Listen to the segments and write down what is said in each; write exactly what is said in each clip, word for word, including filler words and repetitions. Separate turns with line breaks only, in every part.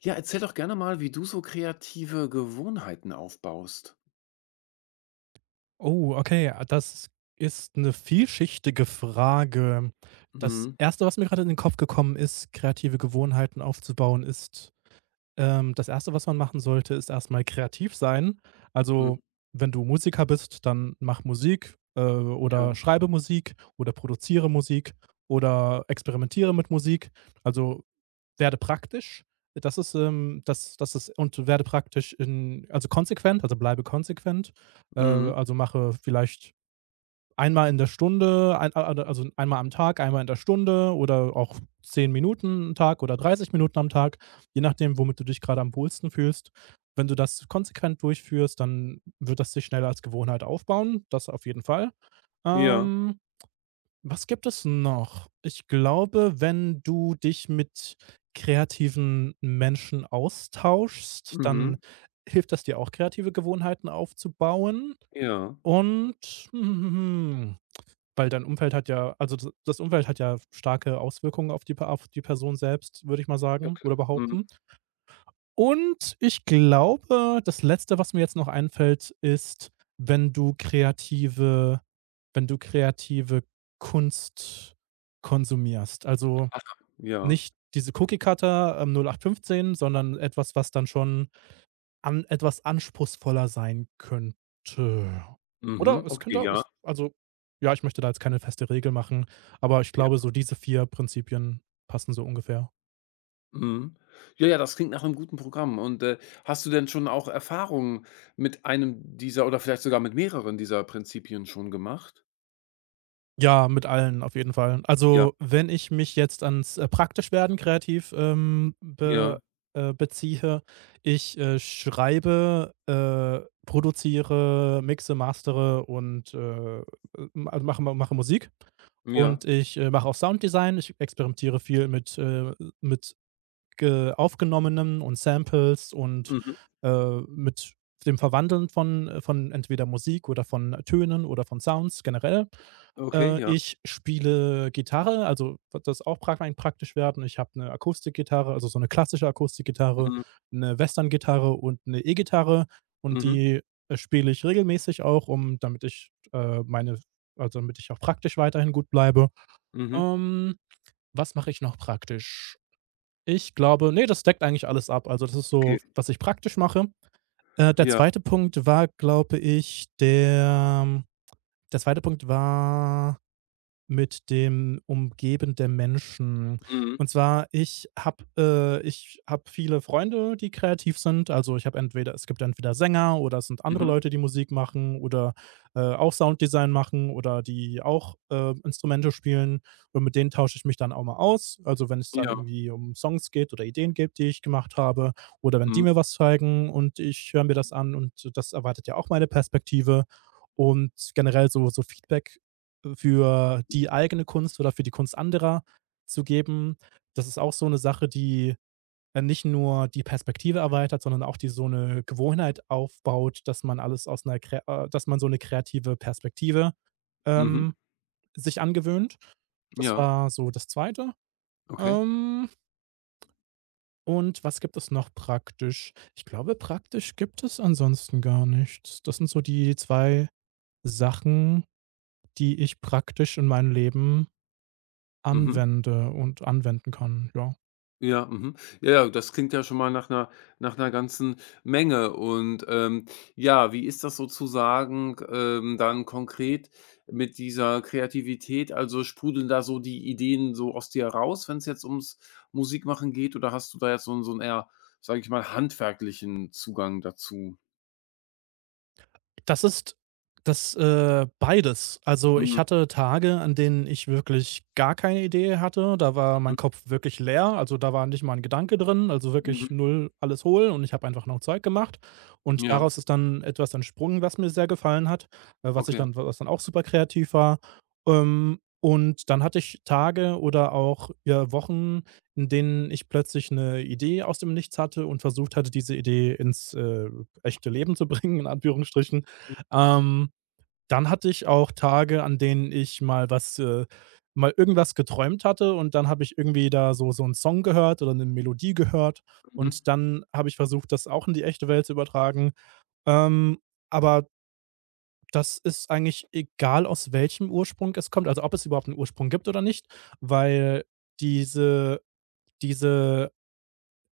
Ja, erzähl doch gerne mal, wie du so kreative Gewohnheiten aufbaust.
Oh, okay, ah, das ist eine vielschichtige Frage. Das
Mhm.
Erste, was mir gerade in den Kopf gekommen ist, kreative Gewohnheiten aufzubauen, ist ähm, das Erste, was man machen sollte, ist erstmal kreativ sein.
Mhm.
Also, wenn du Musiker bist, dann mach Musik, äh,
Ja.
oder schreibe Musik oder produziere Musik oder experimentiere mit Musik. Also, werde praktisch. Das ist, ähm, das, das ist, Und werde praktisch in, also konsequent, also bleibe konsequent. Äh,
Mhm.
also mache vielleicht einmal in der Stunde, ein, also einmal am Tag, einmal in der Stunde oder auch zehn Minuten am Tag oder dreißig Minuten am Tag, je nachdem, womit du dich gerade am wohlsten fühlst. Wenn du das konsequent durchführst, dann wird das sich schneller als Gewohnheit aufbauen, das auf jeden Fall.
Ja.
Ähm, Was gibt es noch? Ich glaube, wenn du dich mit kreativen Menschen austauschst, dann
Mhm.
hilft das dir auch, kreative Gewohnheiten aufzubauen.
Ja.
Und, hm, hm, hm, weil dein Umfeld hat ja also d das Umfeld hat ja starke Auswirkungen auf die Pe auf die Person selbst, würde ich mal
Ja,
sagen oder
klar. Mhm.
behaupten. Und ich glaube, das Letzte, was mir jetzt noch einfällt, ist, wenn du kreative wenn du kreative Kunst konsumierst. Also,
Ach, ja.
nicht diese Cookie-Cutter, ähm, null acht fünfzehn, sondern etwas, was dann schon an etwas anspruchsvoller sein könnte.
Mhm.
Oder es
Okay,
könnte auch-
ja.
es also, ja, ich möchte da jetzt keine feste Regel machen, aber ich glaube,
Ja.
so diese vier Prinzipien passen so ungefähr.
Mhm. Ja, ja, das klingt nach einem guten Programm. Und, äh, hast du denn schon auch Erfahrungen mit einem dieser oder vielleicht sogar mit mehreren dieser Prinzipien schon gemacht?
Ja, mit allen auf jeden Fall.
Ja.
Also, wenn ich mich jetzt ans, äh, praktisch werden kreativ, ähm, be
Ja.
äh, beziehe, ich, äh, schreibe, äh, produziere, mixe, mastere und, äh, m also, mache mache Musik
Ja.
und ich, äh, mache auch Sounddesign. Ich experimentiere viel mit, äh mit ge Aufgenommenem und Samples und,
Mhm.
äh, mit dem Verwandeln von äh, von entweder Musik oder von Tönen oder von Sounds generell.
Okay,
Äh,
ja.
ich spiele Gitarre, also wird das auch prag rein praktisch werden. Ich habe eine Akustikgitarre, also so eine klassische Akustikgitarre,
Mhm.
'ne Westerngitarre und eine E-Gitarre und
Mhm.
die, äh, spiele ich regelmäßig auch, um damit ich, äh, meine also damit ich auch praktisch weiterhin gut bleibe.
Mhm.
Ähm, Was mache ich noch praktisch? Ich glaube, nee, das deckt eigentlich alles ab. Also, das ist
Okay.
so, was ich praktisch mache. Äh, der
Ja.
zweite Punkt war, glaube ich, der der zweite Punkt war mit dem Umgeben der Menschen.
Mhm.
Und zwar, ich habe äh, ich habe viele Freunde, die kreativ sind. Also ich habe entweder es gibt entweder Sänger oder es sind andere
Mhm.
Leute, die Musik machen oder äh, auch Sounddesign machen oder die auch äh, Instrumente spielen. Und mit denen tausche ich mich dann auch mal aus. Also, wenn es dann
Ja.
irgendwie um Songs geht oder Ideen gibt, die ich gemacht habe, oder wenn die
Mhm.
mir was zeigen und ich höre mir das an und das erweitert ja auch meine Perspektive. Und generell so, so Feedback für die eigene Kunst oder für die Kunst anderer zu geben. Das ist auch so eine Sache, die, äh, nicht nur die Perspektive erweitert, sondern auch die so eine Gewohnheit aufbaut, dass man alles aus einer, krä äh, dass man so eine kreative Perspektive,
Mhm.
ähm, sich angewöhnt. Das
Ja.
war so das Zweite.
Okay.
Ähm, und was gibt es noch praktisch? Ich glaube, praktisch gibt es ansonsten gar nichts. Das sind so die zwei Sachen, die ich praktisch in meinem Leben
Mhm.
anwende und anwenden kann, ja.
Ja, mhm. Ja, ja, das klingt ja schon mal nach einer nach 'ner ganzen Menge und, ähm, ja, wie ist das sozusagen, ähm, dann konkret mit dieser Kreativität? Also, sprudeln da so die Ideen so aus dir raus, wenn es jetzt ums Musikmachen geht, oder hast du da jetzt so einen so 'n eher, sage ich mal, handwerklichen Zugang dazu?
Das ist das, äh, beides. Also, ich
Mhm,
hatte Tage, an denen ich wirklich gar keine Idee hatte. Da war mein
mhm,
Kopf wirklich leer. Also, da war nicht mal ein Gedanke drin, also wirklich
mhm.
null, alles hohl, und ich habe einfach noch Zeug gemacht. Und
Ja,
daraus ist dann etwas entsprungen, was mir sehr gefallen hat, äh, was ich
okay.
dann was dann auch super kreativ war. Ähm, und dann hatte ich Tage oder auch, ja, Wochen, in denen ich plötzlich eine Idee aus dem Nichts hatte und versucht hatte, diese Idee ins, äh, echte Leben zu bringen, in Anführungsstrichen.
Ja,
Ähm, Dann hatte ich auch Tage, an denen ich mal was äh, mal irgendwas geträumt hatte und dann habe ich irgendwie da so so einen Song gehört oder eine Melodie gehört
mhm.
und dann habe ich versucht, das auch in die echte Welt zu übertragen. Ähm, aber das ist eigentlich egal, aus welchem Ursprung es kommt, also ob es überhaupt einen Ursprung gibt oder nicht, weil diese diese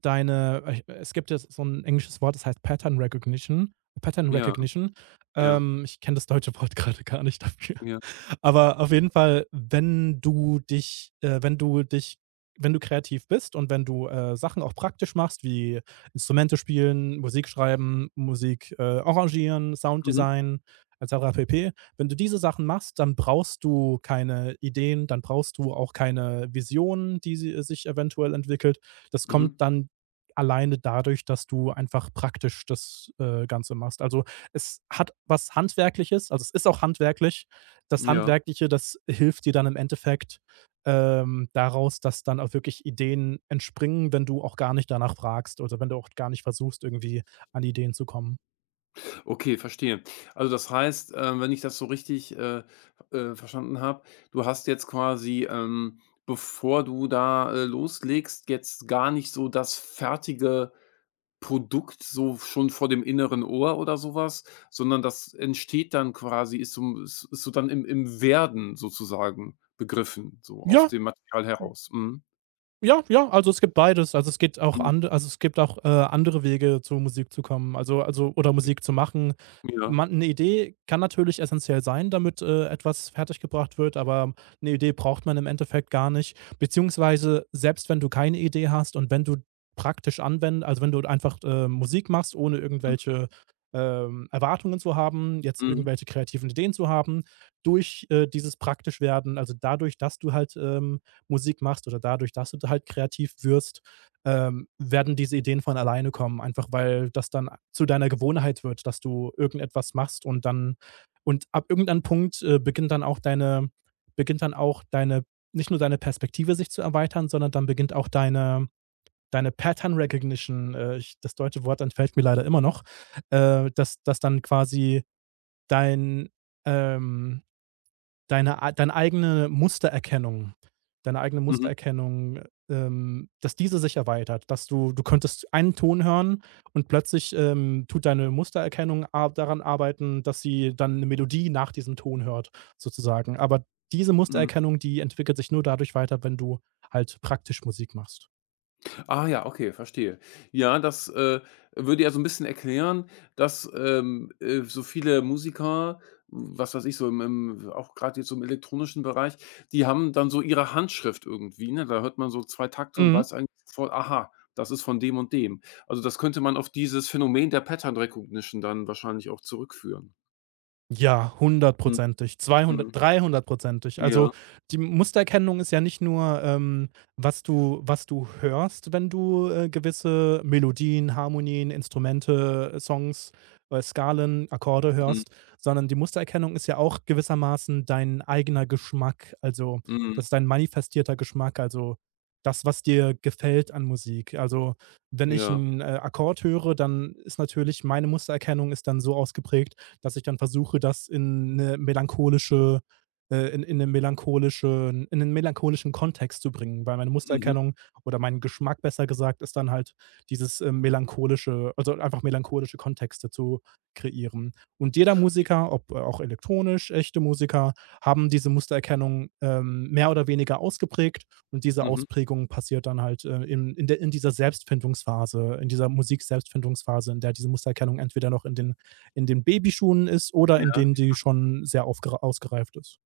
deine äh, es gibt jetzt so ein englisches Wort, das heißt Pattern Recognition, Pattern
Ja,
Recognition.
ja,
Ähm, ich kenne das deutsche Wort gerade gar nicht dafür.
ja.
Aber auf jeden Fall, wenn du dich äh, wenn du dich wenn du kreativ bist und wenn du, äh, Sachen auch praktisch machst, wie Instrumente spielen, Musik schreiben, Musik, äh, arrangieren,
Mhm,
Sounddesign, et cetera pp. Wenn du diese Sachen machst, dann brauchst du keine Ideen, dann brauchst du auch keine Vision, die sie sich eventuell entwickelt. Das
mhm,
kommt dann alleine dadurch, dass du einfach praktisch das, äh, Ganze machst. Also, es hat was Handwerkliches, also, es ist auch handwerklich. Das
ja.
Handwerkliche, das hilft dir dann im Endeffekt, ähm, daraus, dass dann auch wirklich Ideen entspringen, wenn du auch gar nicht danach fragst oder wenn du auch gar nicht versuchst, irgendwie an Ideen zu kommen.
Okay, verstehe. Also das heißt, ähm, wenn ich das so richtig, äh, äh, verstanden habe, du hast jetzt quasi, ähm, bevor du da, äh, loslegst, jetzt gar nicht so das fertige Produkt so schon vor dem inneren Ohr oder sowas, sondern das entsteht dann quasi ist so ist ist so dann im im Werden sozusagen begriffen, so aus
Ja,
dem Material heraus. Mhm.
ja, ja, also es gibt beides. Also, es geht auch
Mhm.
and also, es gibt auch, äh, andere Wege, zu Musik zu kommen, also also oder Musik zu machen.
Ja.
Man 'Ne Idee kann natürlich essenziell sein, damit, äh, etwas fertiggebracht wird, aber 'ne Idee braucht man im Endeffekt gar nicht. Beziehungsweise, selbst wenn du keine Idee hast und wenn du praktisch anwend also, wenn du einfach, äh, Musik machst, ohne
Mhm.
irgendwelche, ähm, Erwartungen zu haben, jetzt
Mhm.
irgendwelche kreativen Ideen zu haben, durch, äh, dieses praktisch werden, also dadurch, dass du halt, ähm Musik machst oder dadurch, dass du halt kreativ wirst, ähm, werden diese Ideen von alleine kommen, einfach weil das dann zu deiner Gewohnheit wird, dass du irgendetwas machst, und dann und ab irgendeinem Punkt, äh, beginnt dann auch deine beginnt dann auch deine, nicht nur deine Perspektive sich zu erweitern, sondern dann beginnt auch deine deine Pattern Recognition, äh, ich, das deutsche Wort entfällt mir leider immer noch, äh, dass dass dann quasi dein, ähm deine ei deine eigene Mustererkennung deine eigene
Mhm.
Mustererkennung, ähm dass diese sich erweitert, dass du du könntest einen Ton hören und plötzlich, ähm, tut deine Mustererkennung ar daran arbeiten, dass sie dann eine Melodie nach diesem Ton hört sozusagen. Aber diese
Mhm.
Mustererkennung, die entwickelt sich nur dadurch weiter, wenn du halt praktisch Musik machst.
Ah ja, okay, verstehe. Ja, das, äh, würde ja so 'n bisschen erklären, dass, ähm, äh, so viele Musiker, was weiß ich, so im im auch grad jetzt so im elektronischen Bereich, die haben dann so ihre Handschrift irgendwie, ne? Da hört man so zwei Takte und
Mhm.
weiß eigentlich sofort: „Aha, das ist von dem und dem.“ Also, das könnte man auf dieses Phänomen der Pattern Recognition dann wahrscheinlich auch zurückführen.
Ja,
Mhm,
hundertprozentig, zweihundert,
mhm.
dreihundertprozentig. Also,
Ja,
die Mustererkennung ist ja nicht nur, ähm, was du was du hörst, wenn du, äh, gewisse Melodien, Harmonien, Instrumente, äh, Songs, äh, Skalen, Akkorde
mhm,
hörst, sondern die Mustererkennung ist ja auch gewissermaßen dein eigener Geschmack. Also,
mhm.
das ist dein manifestierter Geschmack, also das, was dir gefällt an Musik. Also, wenn ich
Ja.
einen äh, Akkord höre, dann ist natürlich meine Mustererkennung ist dann so ausgeprägt, dass ich dann versuche, das in eine melancholische äh, in in 'ne melancholischen in einen melancholischen Kontext zu bringen, weil meine
Mhm.
Mustererkennung oder mein Geschmack besser gesagt ist dann halt dieses, ähm, melancholische, also einfach melancholische Kontexte zu kreieren. Und jeder
J
Musiker, ob äh, auch elektronisch, echte Musiker, haben diese Mustererkennung, ähm, mehr oder weniger ausgeprägt, und diese
Mhm.
Ausprägung passiert dann halt, äh, in in der in dieser Selbstfindungsphase, in dieser Musik-Selbstfindungsphase, in der diese Mustererkennung entweder noch in den in den Babyschuhen ist oder in
Ja.
denen die schon sehr ausgereift ist.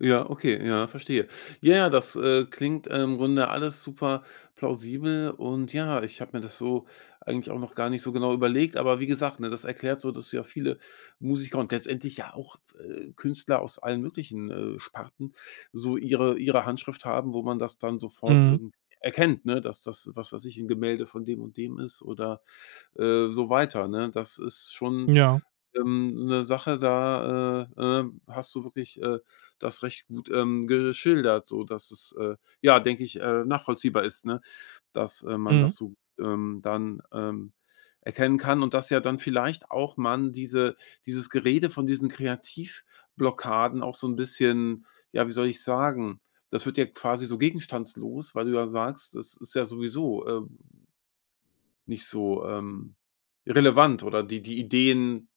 Ja, okay, ja, verstehe. Ja, ja, das, äh, klingt äh, im Grunde alles super plausibel und ja, ich habe mir das so eigentlich auch noch gar nicht so genau überlegt, aber wie gesagt, ne, das erklärt so, dass du ja viele Musiker und letztendlich ja auch, äh, Künstler aus allen möglichen, äh, Sparten so ihre ihre Handschrift haben, wo man das dann sofort
Mhm.
irgendwie erkennt, ne, dass das, was weiß ich, ein Gemälde von dem und dem ist oder äh, so weiter, ne? Das ist schon,
Ja.
ähm, so 'ne Sache, da, äh, äh, hast du wirklich, äh, das recht gut, ähm, geschildert, so dass es, äh, ja, denke ich, äh, nachvollziehbar ist, ne, dass, äh, man
Mhm.
das so, ähm, dann, ähm, erkennen kann und dass ja dann vielleicht auch man diese dieses Gerede von diesen Kreativblockaden auch so ein bisschen ja, wie soll ich sagen, das wird ja quasi so gegenstandslos, weil du ja sagst, das ist ja sowieso, äh nicht so, ähm, relevant oder die die Ideen,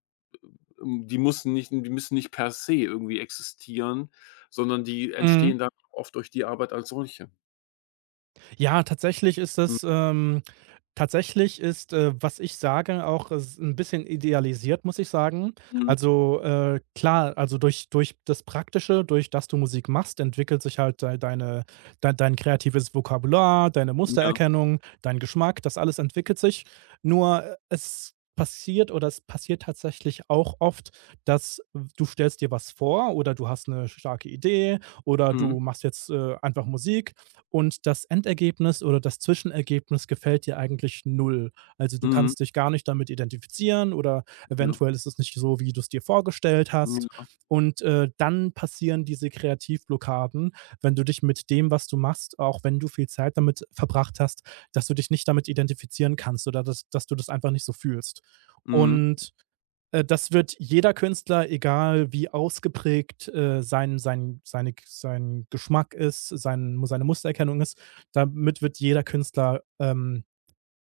hm, die müssen nicht die müssen nicht per se irgendwie existieren, sondern die
Mhm.
entstehen dann oft durch die Arbeit als solche.
Ja, tatsächlich ist
Mhm.
das ähm, tatsächlich ist, äh, was ich sage, auch äh, s 'n bisschen idealisiert, muss ich sagen.
Mhm.
Also, äh, klar, also durch durch das Praktische, durch, dass du Musik machst, entwickelt sich halt dei deine dei dein kreatives Vokabular, deine
Ja.
Mustererkennung, dein Geschmack, das alles entwickelt sich. Nur äh, es passiert, oder es passiert tatsächlich auch oft, dass du stellst dir was vor oder du hast eine starke Idee oder
Mhm.
du machst jetzt, äh, einfach Musik und das Endergebnis oder das Zwischenergebnis gefällt dir eigentlich null. Also, du
Mhm.
kannst dich gar nicht damit identifizieren oder
Ja.
eventuell ist es nicht so, wie du es dir vorgestellt
Mhm.
hast.
Ja.
Und, äh, dann passieren diese Kreativblockaden, wenn du dich mit dem, was du machst, auch wenn du viel Zeit damit verbracht hast, dass du dich nicht damit identifizieren kannst oder dass dass du das einfach nicht so fühlst.
Mhm.
Und, äh, das wird jeder Künstler, egal wie ausgeprägt, äh, sein sein seine sein Geschmack ist, sein seine Mustererkennung ist, damit wird jeder Künstler, ähm,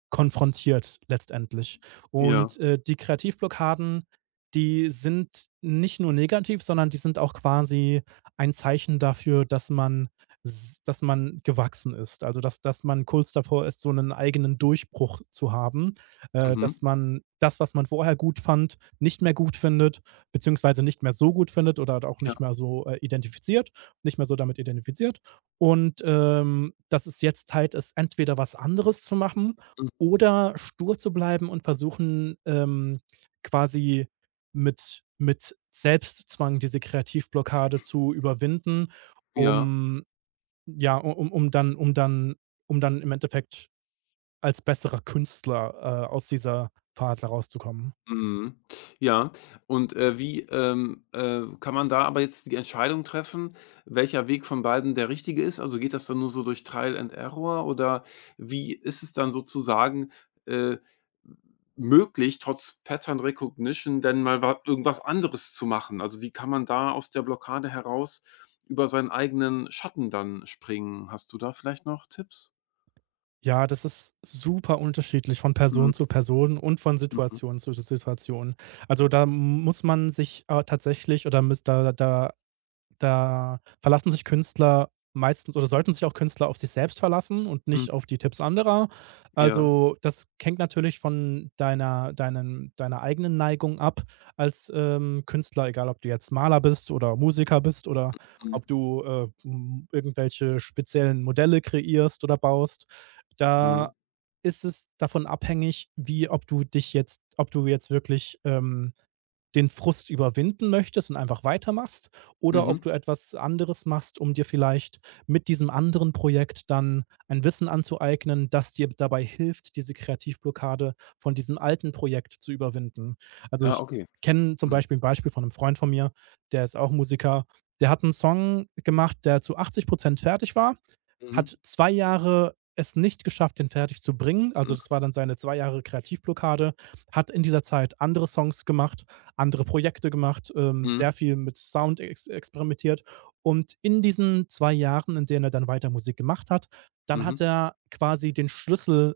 konfrontiert letztendlich.
Ja.
Und, äh, die Kreativblockaden, die sind nicht nur negativ, sondern die sind auch quasi ein Zeichen dafür, dass man s dass man gewachsen ist. Also, dass dass man kurz davor ist, so einen eigenen Durchbruch zu haben, äh,
Mhm.
dass man das, was man vorher gut fand, nicht mehr gut findet, beziehungsweise nicht mehr so gut findet oder halt auch
Ja.
nicht mehr so, äh, identifiziert nicht mehr so damit identifiziert. Und, ähm, dass es jetzt Zeit ist, entweder was anderes zu machen
Mhm.
oder stur zu bleiben und versuchen, ähm, quasi mit mit Selbstzwang diese Kreativblockade zu überwinden,
Ja.
um ja, u um um dann um dann um dann im Endeffekt als besserer Künstler, äh, aus dieser Phase rauszukommen.
Mhm. Ja, und, äh, wie, ähm, äh, kann man da aber jetzt die Entscheidung treffen, welcher Weg von beiden der richtige ist? Also, geht das dann nur so durch Trial and Error oder wie ist es dann sozusagen, äh, möglich, trotz Pattern Recognition denn mal wa irgendwas anderes zu machen? Also, wie kann man da aus der Blockade heraus über seinen eigenen Schatten dann springen? Hast du da vielleicht noch Tipps?
Ja, das ist super unterschiedlich von
Mhm,
Person zu Person und von
mhm,
Situation zu Situation. Also, da muss man sich, äh, tatsächlich oder müsst da da da verlassen sich Künstler meistens oder sollten sich auch Künstler auf sich selbst verlassen und
mhm,
nicht auf die Tipps anderer.
ja,
Also, das hängt natürlich von deiner deinen deiner eigenen Neigung ab als, ähm, Künstler, egal ob du jetzt Maler bist oder Musiker bist oder
mhm,
ob du, äh, hm, irgendwelche speziellen Modelle kreierst oder baust.
mhm,
Da ist es davon abhängig, wie ob du dich jetzt ob du jetzt wirklich, ähm, den Frust überwinden möchtest und einfach weitermachst oder
mhm.
ob du etwas anderes machst, um dir vielleicht mit diesem anderen Projekt dann ein Wissen anzueignen, das dir dabei hilft, diese Kreativblockade von diesem alten Projekt zu überwinden. Also,
Ah,
ich
okay.
kenne zum
Mhm,
Beispiel ein Beispiel von einem Freund von mir, der ist auch Musiker. Der hat einen Song gemacht, der zu achtzig fertig war,
mhm.
hat zwei Jahre es nicht geschafft, den fertig zu bringen. Also, das
Mhm,
war dann seine zwei Jahre Kreativblockade. Hat in dieser Zeit andere Songs gemacht, andere Projekte gemacht, ähm,
mhm,
sehr viel mit Sound ex experimentiert. Und in diesen zwei Jahren, in denen er dann weiter Musik gemacht hat, dann hat
mhm,
er quasi den Schlüssel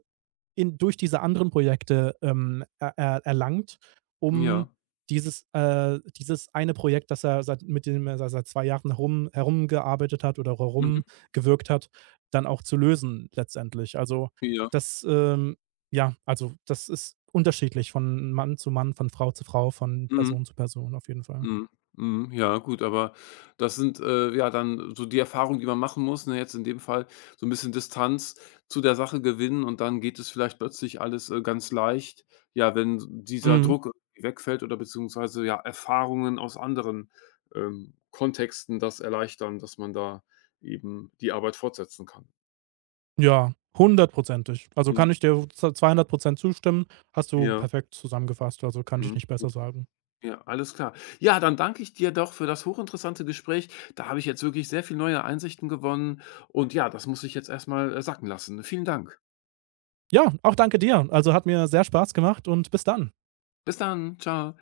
in, durch diese anderen Projekte, ähm, er, er, erlangt, um
ja,
dieses, äh, dieses eine Projekt, das er seit, mit dem er seit zwei Jahren herum, herumgearbeitet hat oder
mhm,
herumgewirkt hat, dann auch zu lösen letztendlich. Also
ja,
das, ähm, ja, also das ist unterschiedlich von Mann zu Mann, von Frau zu Frau, von
mhm,
Person zu Person auf jeden Fall.
mhm, mhm, ja, gut, aber das sind, äh, ja, dann so die Erfahrungen, die man machen muss, ne, jetzt in dem Fall so ein bisschen Distanz zu der Sache gewinnen und dann geht es vielleicht plötzlich alles, äh, ganz leicht, ja, wenn dieser
Mhm.
Druck wegfällt oder beziehungsweise, ja, Erfahrungen aus anderen, ähm, Kontexten das erleichtern, dass man da eben die Arbeit fortsetzen kann.
Ja, hundertprozentig. Also
Mhm,
kann ich dir zu zweihundert Prozent zustimmen. Hast du
ja,
perfekt zusammengefasst. Also kann ich
mhm.
nicht besser sagen.
Ja, alles klar. Ja, dann danke ich dir doch für das hochinteressante Gespräch. Da habe ich jetzt wirklich sehr viel neue Einsichten gewonnen und ja, das muss ich jetzt erstmal äh, sacken lassen. Vielen Dank.
Ja, auch danke dir. Also hat mir sehr Spaß gemacht und bis dann.
Bis dann. Ciao.